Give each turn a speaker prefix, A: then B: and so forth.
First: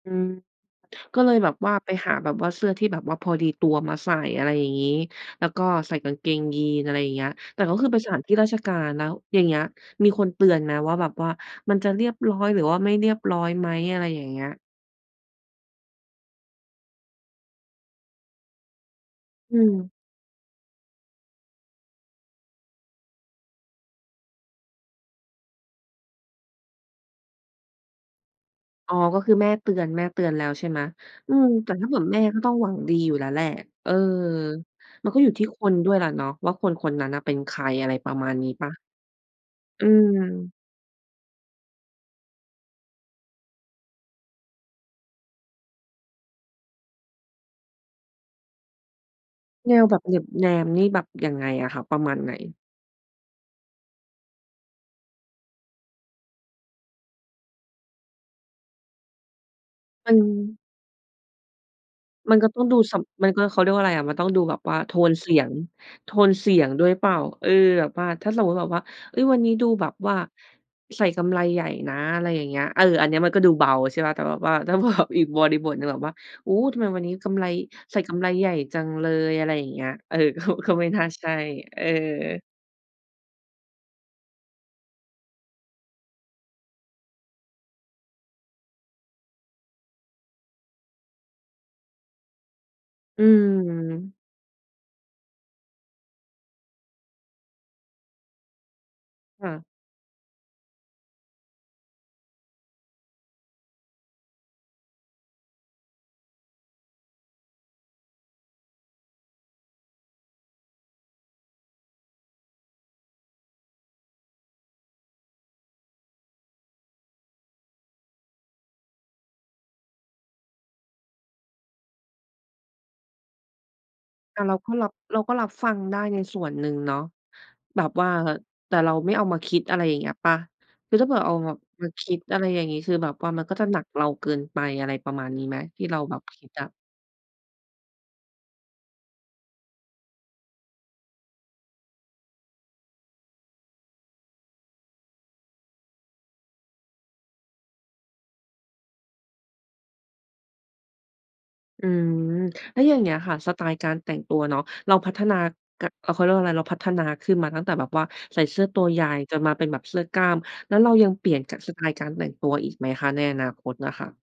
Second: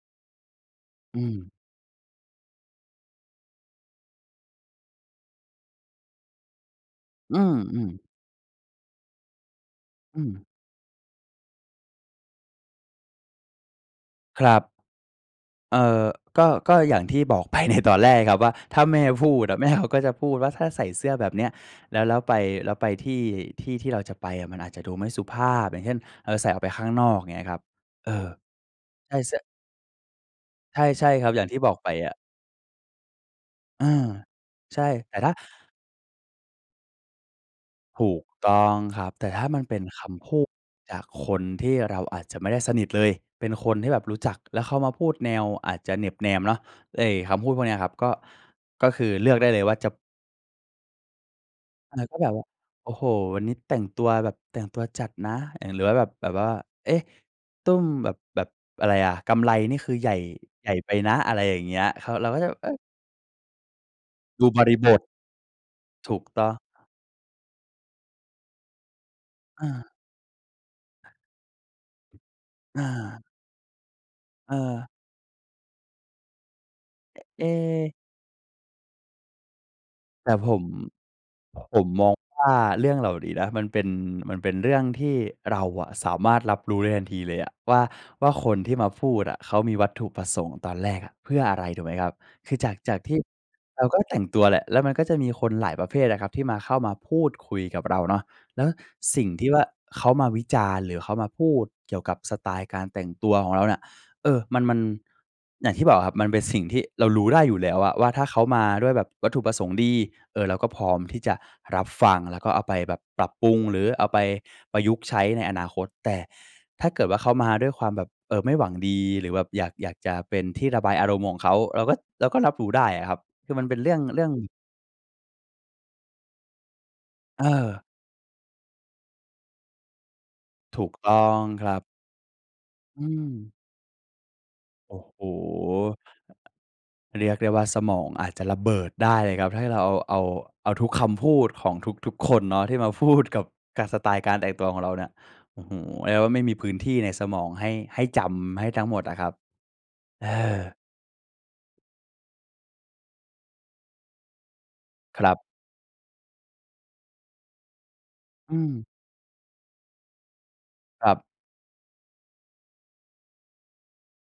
A: อืม ก
B: อื
A: ็เลยแบ
B: ม
A: บว่าไปหาแบบว่าเสื้อที่แบบว่าพอดีตัวมาใส่ อะไรอย่างงี้ แล้วก็ใส่กางเกงยีน อะไรอย่างเงี้ย
B: อื
A: แต่ก็คือ
B: ม
A: ไป
B: ๆ
A: สถานที่ราชการ แล้วอย่างนี้มี
B: อ
A: ค
B: ื
A: นเต
B: ม
A: ือนไหมว่าแบบว่ามันจะเรียบร้อย หรือว่าไม่เรียบร้อยไหม อะไรอย่างเงี
B: ค
A: ้
B: ร
A: ย?
B: ับ เอ่อ ก็ ก็อย่างที่บอก ไป ในตอนแรกครับ ว่า ถ้าแม่พูดอ
A: อื
B: ะแม่เขา
A: ม
B: ก็จะพูดว่าถ้าใส่เสื้อแบบเนี้ย แล้ว แล้วไป แล้วไปที่ ที่ที่เราจะไปอะ มันอาจจะดูไม่สุภาพ อย่างเช่น เอ่อ ใส่ออกไปข้างนอกเงี้ยครับ เออ
A: อ๋อ
B: ใช่
A: ก็ค
B: เส
A: ือ
B: ื้อ
A: แม่เตือน แม่เตือนแล้ว ใช่ไ
B: ใ
A: หม
B: ช่ ๆ ครั
A: อื
B: บ อย่า
A: ม
B: งที่
A: แ
B: บ
A: ต่
B: อก
A: ถ
B: ไ
A: ้
B: ป
A: าแบบ
B: อะ
A: แม่ก็ต้องหวังดีอยู่แล้วแหละ
B: เออ
A: เออ
B: ใช่
A: มั
B: แ
A: น
B: ต
A: ก
B: ่
A: ็อ
B: ถ
A: ยู
B: ้า
A: ่ที่คนด้วยแหละเนาะว่า คนคนนั้นน่ะเป็นใคร อะไร
B: ถ
A: ปร
B: ู
A: ะ
B: ก
A: มาณนี้
B: ต้
A: เปล
B: อ
A: ่า?
B: งครับ แต่ถ้ามันเป็
A: อ
B: น
A: ื
B: คำพูด
A: ม
B: จากคนที่เราอาจจะไม่ได้สนิทเลย เป็นคนที่แบบรู้จัก แล้วเข้ามาพูดแนวอาจจะเหน็บแนมเนาะ ไอ้คำพูดพวกเนี้ยครับ ก็ ก็คือเลือกได้เลยว
A: แ
B: ่
A: น
B: า
A: ว
B: จะ
A: แบบเหน็บแนมนี่แบบยังไงอะคะ ป
B: เอ
A: ร
B: อ
A: ะม
B: ก
A: า
B: ็
A: ณ
B: แบ
A: ไหน?
B: บว่า โอ้โฮ วันนี้แต่งตัวแบบแต่งตัวจัดนะ อ่า หรือว่าแบบ แบบว่า เอ๊ะ ตุ้มแบบ แบบอะไรอะ กำไลนี่คือให
A: ม
B: ญ
A: ั
B: ่
A: น
B: ใหญ่ไปนะ อะไรอย่างเงี้ยครับ เรา
A: ม
B: ก
A: ั
B: ็
A: น
B: จ
A: ก
B: ะ
A: ็
B: แบ
A: ต
B: บ
A: ้อ
B: เ
A: ง
B: อ๊
A: ด
B: ย
A: ูสำ มันก็ เขาเรียกว่าอะไรอะ มันต้องดู
B: ดู
A: แบ
B: บ
A: บ
B: ร
A: ว่
B: ิ
A: า
B: บ
A: โท
B: ท
A: นเสียง โ
B: ถ
A: ท
B: ูก
A: น
B: ต
A: เ
B: ้
A: ส
B: อ
A: ี
B: ง
A: ยงด้วยเปล่า เออ แบบว่า ถ้าสมมุติแบบว่า เฮ้ย วันนี้
B: อ
A: ดู
B: า
A: แบบว่าใส่กำไลใหญ่นะ อะไรอย่างเงี้ย เ
B: อ
A: ออ อันเนี้ย
B: า
A: มันก็ดูเบาใช่เปล่า แต่แบบ
B: เ
A: ว่าถ้า
B: ออ
A: แบบ อีกบริบทหนึ่งแบบว่า โอ้โฮ ทำไมวันนี้กำ
B: เ
A: ไ
B: อ
A: ล
B: ๊ะ
A: ใส่กำไลใหญ่จังเลย อะไรอย่างเงี้ย เออ
B: แต่
A: ก็
B: ผม
A: ก็ไม่น่าใช่
B: ผ
A: เออ
B: มมองว่า เรื่องเหล่านี้นะ มันเป็น มันเป็นเรื่องที่เราอะสามารถรับรู้ได้ทันทีเลยอะว่า ว่า คนที่มาพูดอะเขามีวัตถุประสงค์ตอนแรกอะเพื่ออะไร ถูกไหมครับ คือจาก จากที่
A: อื
B: เราก็แ
A: ม
B: ต่งตัวแหละ แล้วมันก็จะมีคนหลายประเภทอะครับ ที่มา เข้ามาพูดคุยกับเราเนาะ แล้วสิ่ง
A: ค
B: ที
A: ่
B: ่ว่
A: ะ
B: า เขามาวิจารณ์ หรือเขามาพูดเกี่ยวกับสไตล์การแต่งตัวของเราเนี่ย เออ มัน มัน อย่างที่บอกอะครับ มันเป็นสิ่งที่เรารู้ได้อยู่แล้วอะว่า ถ้าเขามาด้วยแบบวัตถุประสงค์ดี เอ่อ เราก็พร้อมที่จะรับฟัง แล้วก็เอาไปแบบปรับปรุง หรือเอาไปประยุกต์ใช้ในอนาคต แต่ถ้าเกิดว่า เขามาด้วยความแบบ เอ่อ ไม่หวังดี หรือแบบอยาก อยากจะเป็นที่ระบายอารมณ์ของเขา เราก็ เราก็รับรู้ได้อะครับ คือมันเป็นเรื่อง เรื่อง
A: แต่เราก็รับ เราก็รับฟังได้ในส่วนหนึ่งเนาะ
B: เ
A: แบ
B: ออ
A: บว่า แต่เราไม่เอามาคิด อะไรอย่างเงี้ยเปล่า?
B: ถู
A: ค
B: ก
A: ือถ้า
B: ต
A: เ
B: ้
A: ผื่อ
B: อ
A: เอา
B: ง
A: แบบ
B: ครับ
A: มาคิด อะไรอย่างงี้ คือ
B: อื
A: แบบว่ามันก
B: ม
A: ็จะหนักเราเกินไป อะไร
B: โอ้
A: ป
B: โ
A: ระ
B: ฮ
A: มาณนี้ไหม ที่เราแบบ คิดอะ?
B: เรียกได้ว่า สมองอาจจะระเบิดได้เลยครับ ถ้าให้เราเอา เอาทุกคำพูดของทุก ๆ คนเนาะ ที่มาพูดกับสไตล์การแต่งตัวของเราเนี่ย โอ้โฮ เรียกว่าไม่มีพื้นที่ในสมองให้ ให้จำ ให้ทั้งหมดอะครับ เออ
A: อืม แล้วอย่างเงี้ยค่ะ สไตล์การแต่งตัวเนาะ เราพัฒ
B: ครั
A: นา
B: บ
A: ก เขาเรียกว่าอะไร เราพัฒนาขึ้นมาตั้งแต่แบบว่าใส่
B: อ
A: เ
B: ื
A: สื้อต
B: ม
A: ัวใหญ่ จนมาเป็นแบบเสื้อกล้าม แล้วเราย
B: ค
A: ั
B: ร
A: ง
B: ั
A: เ
B: บ
A: ปลี่ยน ก สไตล์การแต่งตัวอีกไหมคะ ในอนาคตน่ะค่ะ?